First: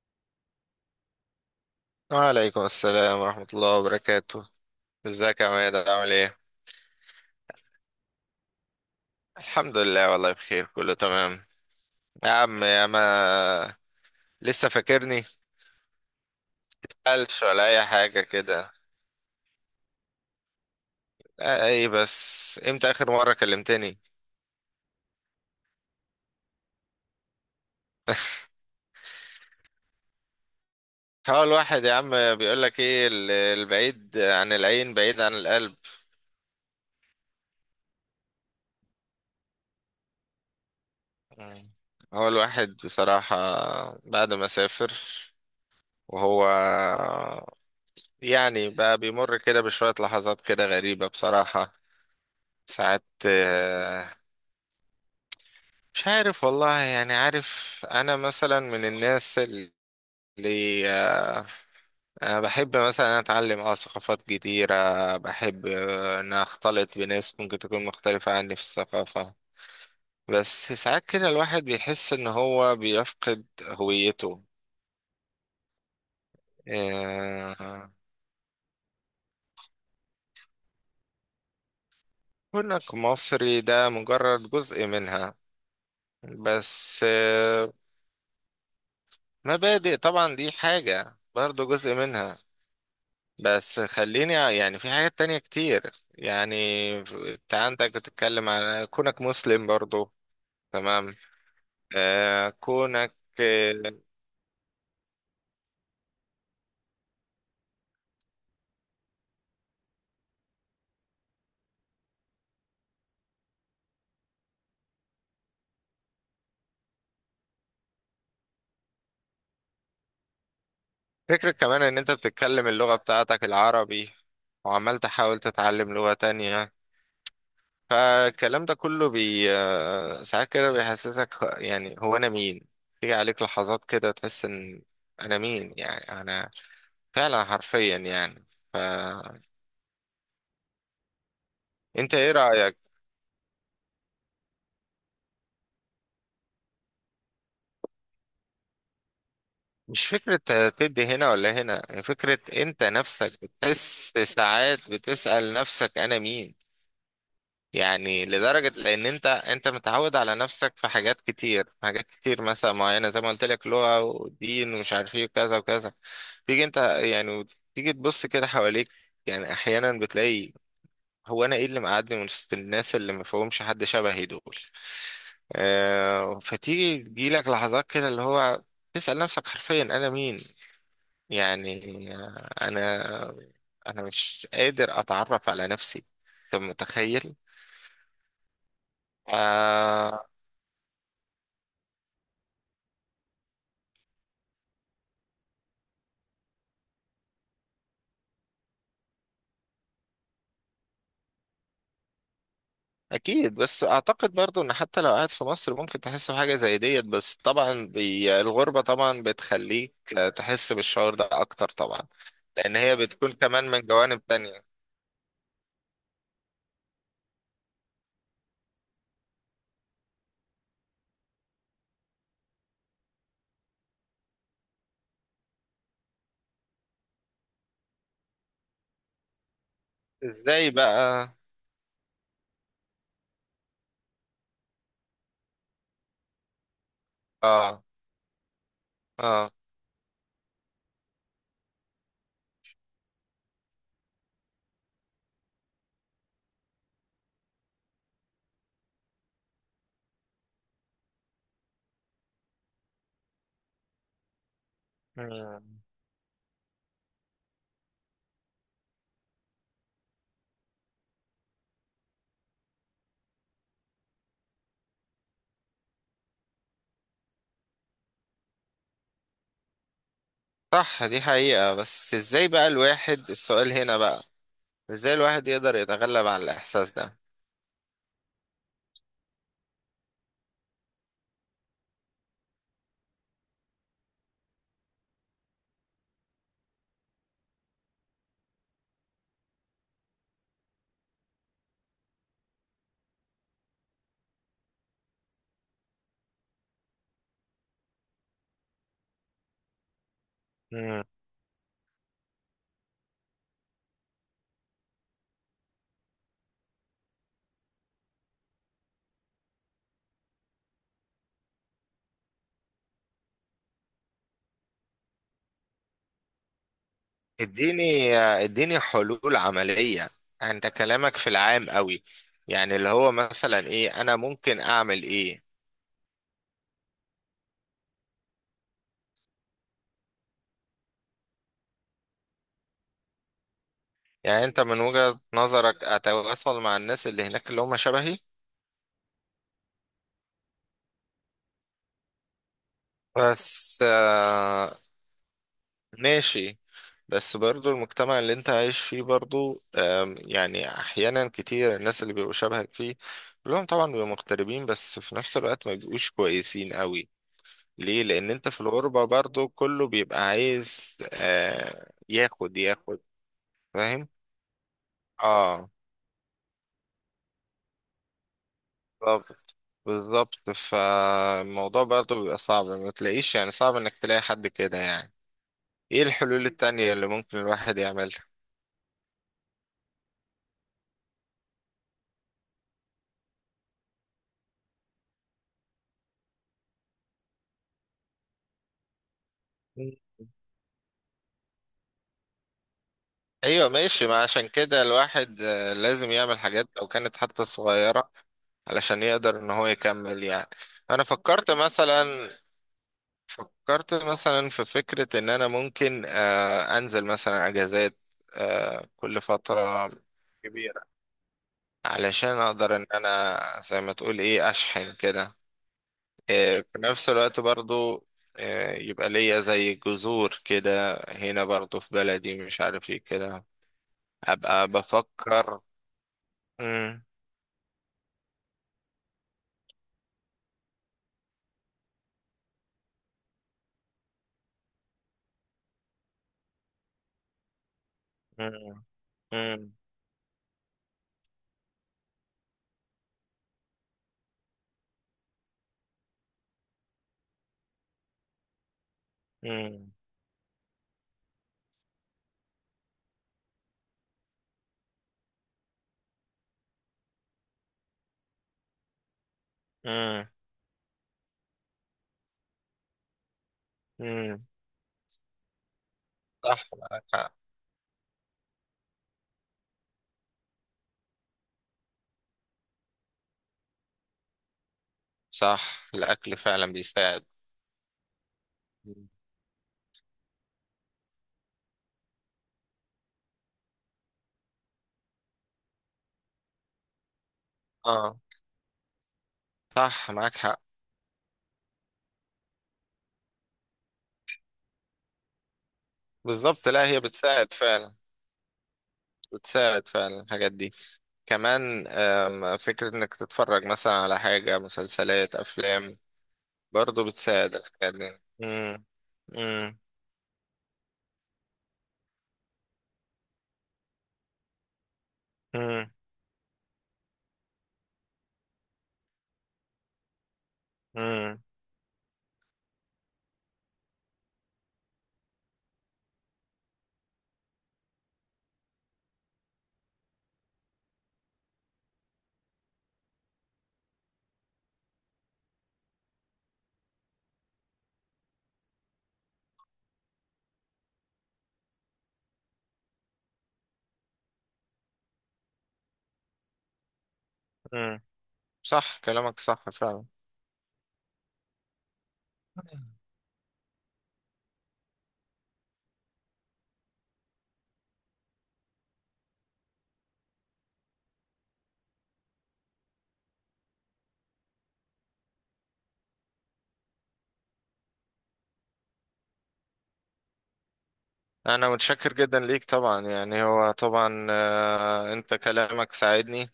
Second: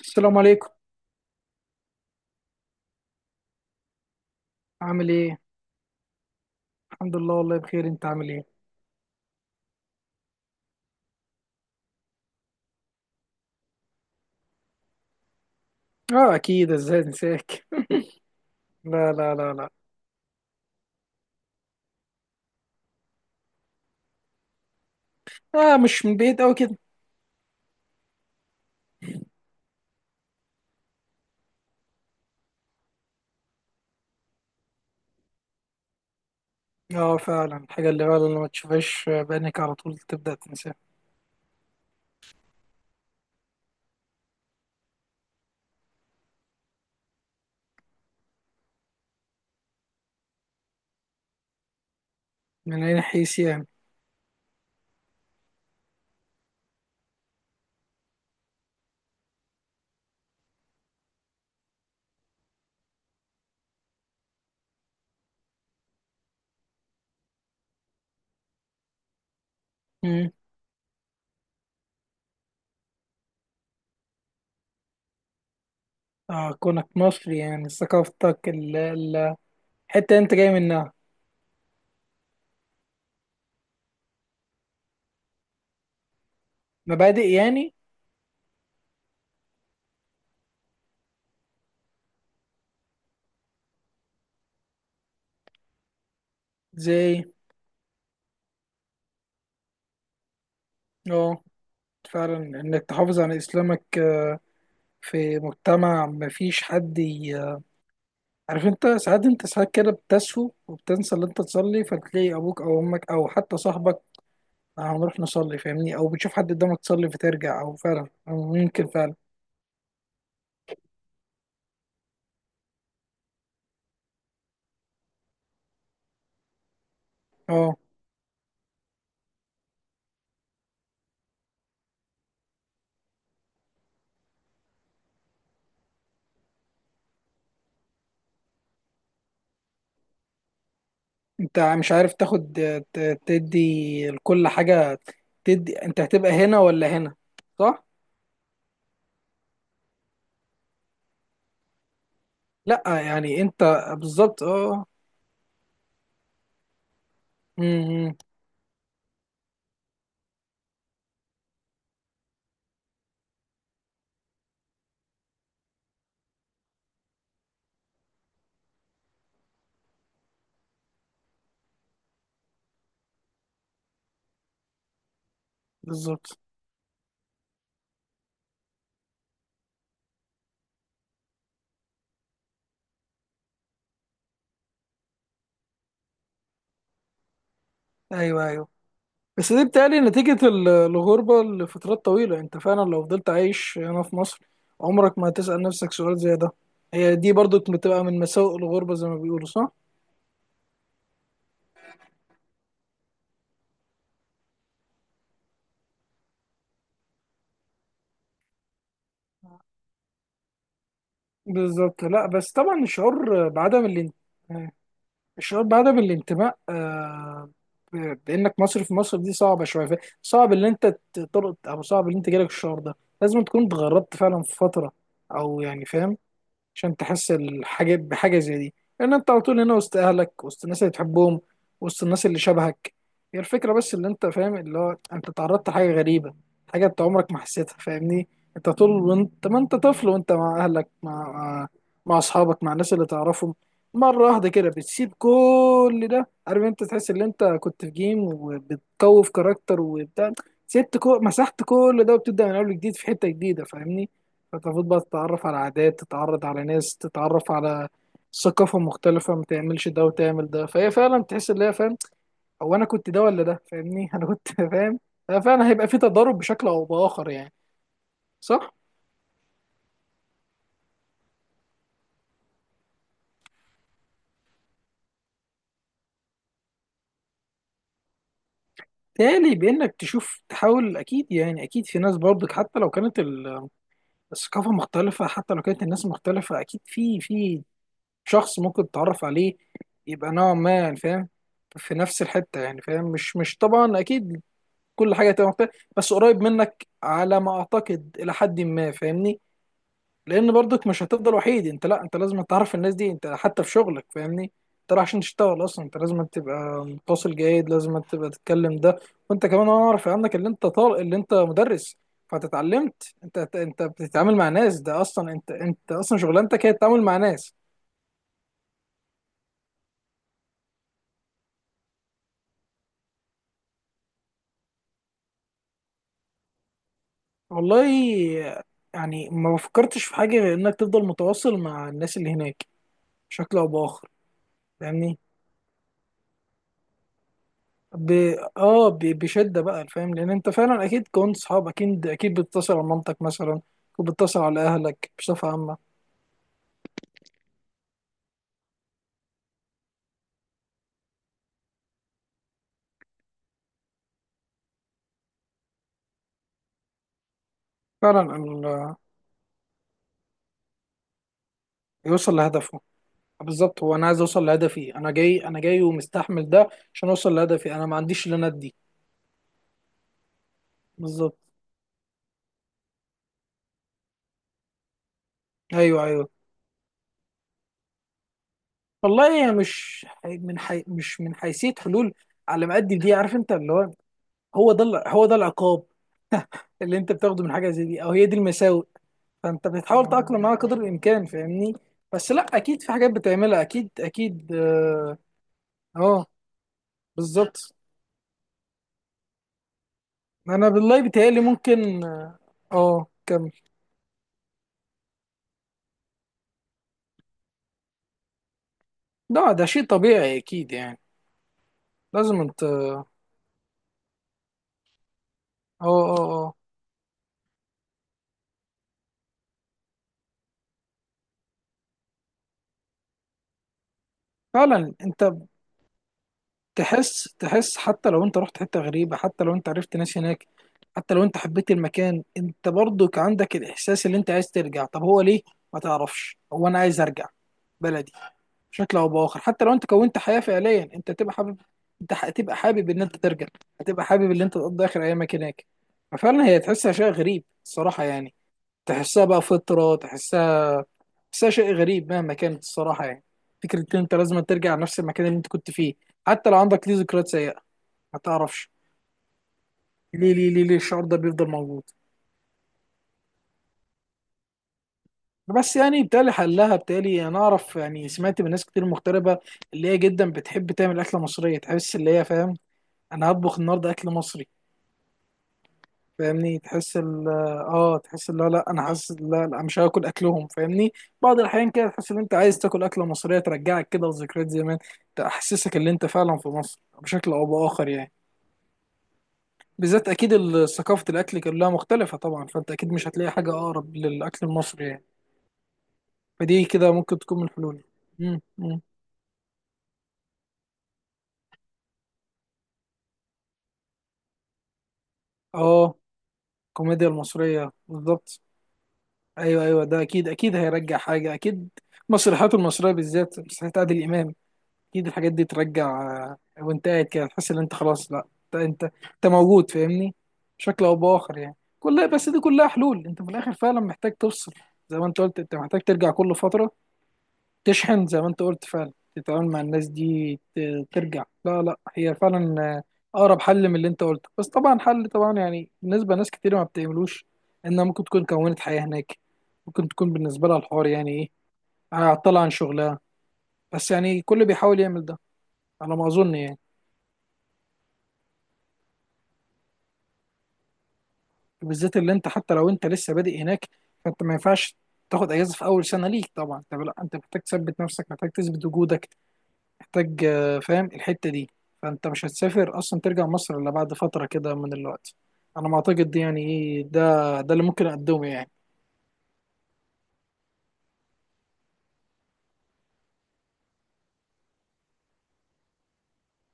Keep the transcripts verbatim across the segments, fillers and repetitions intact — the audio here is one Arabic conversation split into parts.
السلام عليكم. وعليكم السلام ورحمة الله وبركاته. عامل ايه؟ ازيك يا عماد، عامل ايه؟ الحمد لله، والله بخير، انت عامل ايه؟ الحمد لله، والله بخير، كله تمام. يا عم يا ما، لسه فاكرني. اه اكيد، ازاي متسألش انساك. ولا أي حاجة كده. لا لا لا لا لا، ايه بس امتى آخر مرة كلمتني؟ اه مش من بعيد قوي كده. هو الواحد يا عم بيقولك ايه، ال- البعيد عن العين بعيد عن القلب. اه فعلا، الحاجه اللي فعلا لما تشوفهاش بعينك على طول تبدا تنساها. مم. هو الواحد بصراحة بعد ما سافر وهو يعني بقى بيمر كده بشوية لحظات كده غريبة بصراحة. من اي ساعات حيث يعني؟ آه، مش عارف والله. يعني عارف انا مثلا من الناس اللي آه، أنا بحب مثلا اتعلم اه ثقافات جديدة. بحب آه، ان اختلط بناس ممكن تكون مختلفة عني في الثقافة. مم. بس ساعات كده الواحد بيحس ان هو بيفقد هويته. اه، كونك مصري يعني آه، ثقافتك ال- ال- الحته اللي انت جاي منها. كونك مصري ده مجرد جزء منها. بس مبادئ آه، يعني. مبادئ طبعا دي حاجة برضه جزء منها. بس خليني، يعني في حاجات تانية كتير. يعني زي. انت عندك بتتكلم على كونك مسلم برضو، تمام. اه فعلا آه انك كونك تحافظ على اسلامك آه في مجتمع مفيش حد ي- عارف انت، ساعات انت ساعات كده بتسهو وبتنسى اللي انت تصلي، فتلاقي ابوك او امك او حتى صاحبك "آه، هنروح نصلي، فاهمني، او بتشوف حد قدامك تصلي فترجع، او فعلا، أو ممكن فعلا. فكرة كمان ان انت بتتكلم اللغة بتاعتك العربي وعمال تحاول تتعلم لغة تانية. اه فالكلام ده كله بي آه، ساعات كده بيحسسك، يعني هو انا مين؟ تيجي عليك لحظات كده تحس ان انا مين، يعني انا فعلا حرفيا يعني. فانت، انت مش عارف ايه تاخد، رأيك؟ ت- تدي لكل حاجة. تدي، انت هتبقى هنا ولا هنا؟ صح؟ مش فكرة تدي هنا ولا هنا. هي فكرة لا انت يعني نفسك انت، بتحس بالظبط اه. ساعات بتسأل نفسك انا مين. أمم، يعني لدرجة لان انت انت متعود على نفسك في حاجات كتير، حاجات كتير مثلا معينة، زي ما قلت لك لغة ودين ومش عارف ايه وكذا وكذا. تيجي انت يعني تيجي تبص كده حواليك. يعني احيانا بتلاقي، هو انا ايه اللي مقعدني من وسط الناس اللي ما فيهمش حد شبهي دول؟ بالظبط. آه، فتيجي تجيلك لحظات كده اللي هو تسأل نفسك حرفيا أنا مين. يعني انا انا مش قادر اتعرف على نفسي. انت متخيل؟ ايوه ايوه. بس دي بتقلي آه. نتيجة ال- الغربة لفترات طويلة. انت فعلا لو فضلت عايش هنا في مصر، عمرك ما هتسأل نفسك سؤال زي ده. هي دي برضو بتبقى من مساوئ الغربة، زي ما بيقولوا، صح؟ اكيد. بس اعتقد برضو ان حتى لو قاعد في مصر ممكن تحس بحاجه زي ديت. بس طبعا بي الغربه طبعا بتخليك تحس بالشعور ده اكتر بالظبط. طبعا. لا بس لان طبعا هي بتكون الشعور كمان من بعدم الان- جوانب تانية. الشعور بعدم الانتماء، آه، ب- بانك مصري في مصر دي صعبه شويه، ف- صعب ان انت تطلق، او صعب ان انت جالك الشعور ده. لازم تكون اتغربت فعلا في فتره، او يعني فاهم، عشان تحس الحاجة بحاجة زي دي. لأن أنت على طول هنا وسط أهلك، وسط ازاي الناس اللي بقى؟ بتحبهم، وسط الناس اللي شبهك. هي الفكرة بس، اللي أنت فاهم، اللي هو أنت تعرضت لحاجة غريبة، حاجة أنت عمرك ما حسيتها، اه، فاهمني. أنت طول، وأنت اه. ما أنت طفل، وأنت مع أهلك، مع مع مع أصحابك، مع الناس اللي تعرفهم. مرة واحدة كده بتسيب كل ده، عارف أنت، تحس إن أنت كنت في جيم وبتقوي في كاركتر وبتاع، سبت كو... مسحت كل ده، وبتبدأ من أول جديد في حتة جديدة، فاهمني. فتفوت بقى تتعرف على مم. عادات، تتعرض على ناس، تتعرف على ثقافة مختلفة، ما تعملش ده وتعمل ده. فهي فعلا تحس ان هي فاهم، هو انا كنت ده ولا ده؟ فاهمني. انا كنت فاهم. آه، فعلا هيبقى في تضارب بشكل او باخر يعني. صح. صح، دي حقيقه. بس ازاي بقى الواحد، السؤال هنا بقى، ازاي الواحد يقدر يتغلب على الاحساس تالي بانك تشوف، تحاول. اكيد يعني اكيد في ناس برضك حتى لو كانت ال- الثقافة مختلفة، حتى لو كانت الناس مختلفة، اكيد في، في شخص ممكن تتعرف عليه، يبقى نوعا ما يعني فاهم في نفس الحتة، يعني فاهم. مش مش طبعا، أكيد كل حاجه هتبقى مختلفه، بس قريب منك على ما اعتقد، الى حد ما، فاهمني. لان برضك مش ده؟ هتفضل وحيد، انت لا، انت لازم تعرف الناس دي، انت حتى في شغلك، فاهمني. انت رايح عشان تشتغل اصلا، انت لازم تبقى متواصل جيد، لازم تبقى تتكلم ده. وانت كمان انا اعرف عنك اللي انت طالق اللي انت مدرس، فانت اتعلمت، انت انت بتتعامل مع ناس، ده اصلا انت انت اصلا شغلانتك هي التعامل مع ناس. اديني اديني حلول عملية. انت كلامك في العام قوي. يعني اللي هو مثلا ايه، انا ممكن اعمل ايه؟ والله يعني، ما فكرتش في حاجه غير انك تفضل متواصل مع الناس اللي هناك، بشكل او باخر. يعني انت من فاهمني وجهة نظرك اتواصل مع الناس اللي هناك اللي هم ب... شبهي؟ اه ب... بشده بقى، فاهم، لان انت فعلا اكيد كنت صحاب، اكيد اكيد بتتصل على مامتك مثلا، بس وبتتصل على آه اهلك بصفه عامه. ماشي. بس برضو المجتمع اللي انت عايش فيه برضو، آم، يعني احيانا كتير الناس اللي بيبقوا شبهك فيه كلهم طبعا بيبقوا مغتربين، بس في نفس الوقت ما بيبقوش كويسين قوي. ليه؟ لان فعلا انت في ال... الغربة برضو كله بيبقى عايز آه يوصل ياخد لهدفه. ياخد. بالظبط، هو انا فاهم. عايز اوصل لهدفي، انا جاي، انا اه. جاي ومستحمل ده عشان اوصل لهدفي. انا ما عنديش اللي انا ادي. بالظبط، بالظبط. بالظبط. فالموضوع برضو بيبقى صعب. ما تلاقيش، يعني صعب انك تلاقي حد كده يعني. ايه ايوه ايوه. الحلول التانية اللي ممكن الواحد يعملها؟ والله هي مش حي- من حي... مش من حيثيه حلول، على ما قد دي عارف انت، اللي هو هو ده ال- هو ده العقاب اللي انت بتاخده من حاجه زي دي، او هي دي المساوئ. فانت مم. بتحاول تتأقلم معاها قدر الامكان، فاهمني. بس لا، اكيد في حاجات بتعملها، ايوه، اكيد ماشي. ما عشان اكيد كده اه. الواحد آه، لازم آه، يعمل حاجات لو كانت حتى بالظبط. صغيرة علشان يقدر ان هو يكمل يعني. انا بالله انا بيتهيألي فكرت ممكن مثلا، اه. آه، كمل. فكرت مثلا في فكرة ان انا ممكن آه، انزل مثلا اجازات آه، كل لا ده شيء فترة طبيعي اكيد كبيرة يعني. علشان لازم انت، اقدر ان اه انا زي ما تقول ايه اشحن كده. اه اه. آه، في نفس الوقت برضو آه، يبقى ليا زي جذور كده هنا برضو في بلدي، مش عارف ايه كده. ابقى فعلا انت بفكر. مم، تحس، تحس حتى لو انت رحت حتة غريبة، حتى لو انت عرفت ناس هناك، حتى لو انت حبيت المكان، انت برضك عندك الاحساس اللي انت عايز ترجع. طب هو ليه، ما تعرفش هو انا عايز ارجع بلدي. مم، بشكل او باخر حتى مم، لو انت كونت حياه فعليا انت تبقى حابب، انت هتبقى حابب ان انت ترجع، هتبقى حابب ان انت تقضي اخر ايامك هناك. ففعلا هي تحسها شيء غريب الصراحه يعني، تحسها بقى مم، فطره، تحسها، تحسها شيء غريب مهما كانت الصراحه يعني، فكره ان انت لازم ترجع لنفس المكان اللي انت كنت فيه، حتى لو عندك ليه ذكريات سيئه، ما تعرفش مم، ليه، ليه ليه ليه الشعور ده بيفضل موجود. مم. بس يعني بالتالي صح، حلها، معاك بالتالي حق. انا اعرف، يعني سمعت من ناس كتير مغتربه، اللي هي جدا بتحب تعمل اكله مصريه، تحس اللي هي فاهم، انا هطبخ النهارده اكل مصري. صح، الاكل فاهمني فعلا تحس بيساعد. ال، اه تحس، لا لا انا مم. حاسس، لا لا مش هاكل اكلهم، فاهمني. بعض الاحيان كده تحس ان انت عايز تاكل اكله مصريه ترجعك كده لذكريات زمان، تحسسك ان انت فعلا في مصر بشكل او باخر يعني. اه، بالذات صح اكيد معاك حق. ال- ثقافه الاكل كلها مختلفه طبعا، فانت اكيد مش هتلاقي حاجه اقرب للاكل المصري يعني. فدي بالظبط، لا كده هي ممكن تكون من بتساعد حلولي. فعلا. مم، مم. بتساعد فعلا الحاجات دي. كمان آم، فكرة انك تتفرج مثلا على حاجة، مسلسلات، اه، افلام، برضو الكوميديا بتساعد المصريه الحاجات دي. بالظبط. مم. ايوه مم. ايوه، ده اكيد اكيد هيرجع حاجه اكيد. مسرحياته المصريه، بالذات مسرحيات عادل امام، اكيد الحاجات دي مم. ترجع. آه، وانت قاعد كده تحس ان انت خلاص لا، انت انت انت موجود، فاهمني، بشكل او باخر مم. يعني. كلها، بس دي كلها حلول. انت في الاخر فعلا محتاج تفصل، زي ما انت قلت، انت محتاج ترجع كل فتره، تشحن زي ما انت قلت، فعلا تتعامل مع الناس دي، ت- ترجع. لا لا، هي فعلا آه، اقرب حل من اللي انت قلته، بس طبعا حل، طبعا يعني بالنسبه لناس كتير ما بتعملوش، انها ممكن تكون كونت حياه هناك، ممكن تكون بالنسبه لها الحوار يعني ايه، هتطلع عن شغلها. بس يعني كل بيحاول يعمل ده، على ما اظن يعني. مم. صح، كلامك صح فعلا. بالذات اللي انت، حتى لو انت لسه بادئ هناك، فانت ما ينفعش تاخد اجازه في اول سنه ليك طبعا. انت لا، انت محتاج تثبت نفسك، محتاج تثبت وجودك، محتاج آه، فاهم الحته دي، فانت مش هتسافر اصلا ترجع مصر الا بعد فتره كده من الوقت. انا ما اعتقد دي، يعني ايه، ده ده اللي ممكن اقدمه يعني. انا متشكر جدا ليك طبعا. يعني هو طبعا آه، انت كلامك ساعدني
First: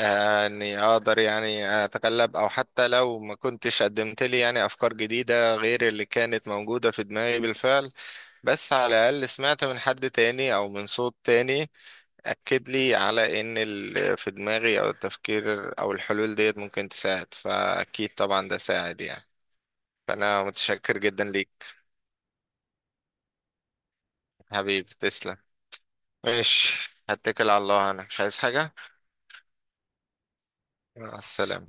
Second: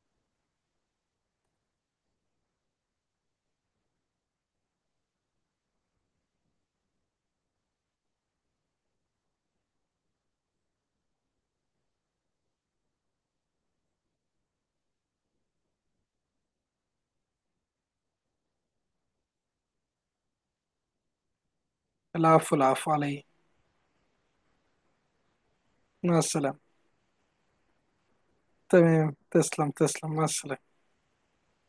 آه، اني اقدر يعني اتغلب. او حتى لو ما كنتش قدمت لي يعني افكار جديدة غير اللي كانت موجودة في دماغي بالفعل، بس على الأقل سمعت من حد تاني أو من صوت تاني أكد لي على إن اللي في دماغي أو التفكير أو الحلول ديت ممكن تساعد. فأكيد طبعا ده ساعد يعني. فأنا متشكر جدا ليك. العفو العفو علي. حبيبي تسلم. مع السلامه. ماشي، هتكل على الله، أنا مش عايز حاجة. تمام، تسلم تسلم مع السلامه. مع السلامة.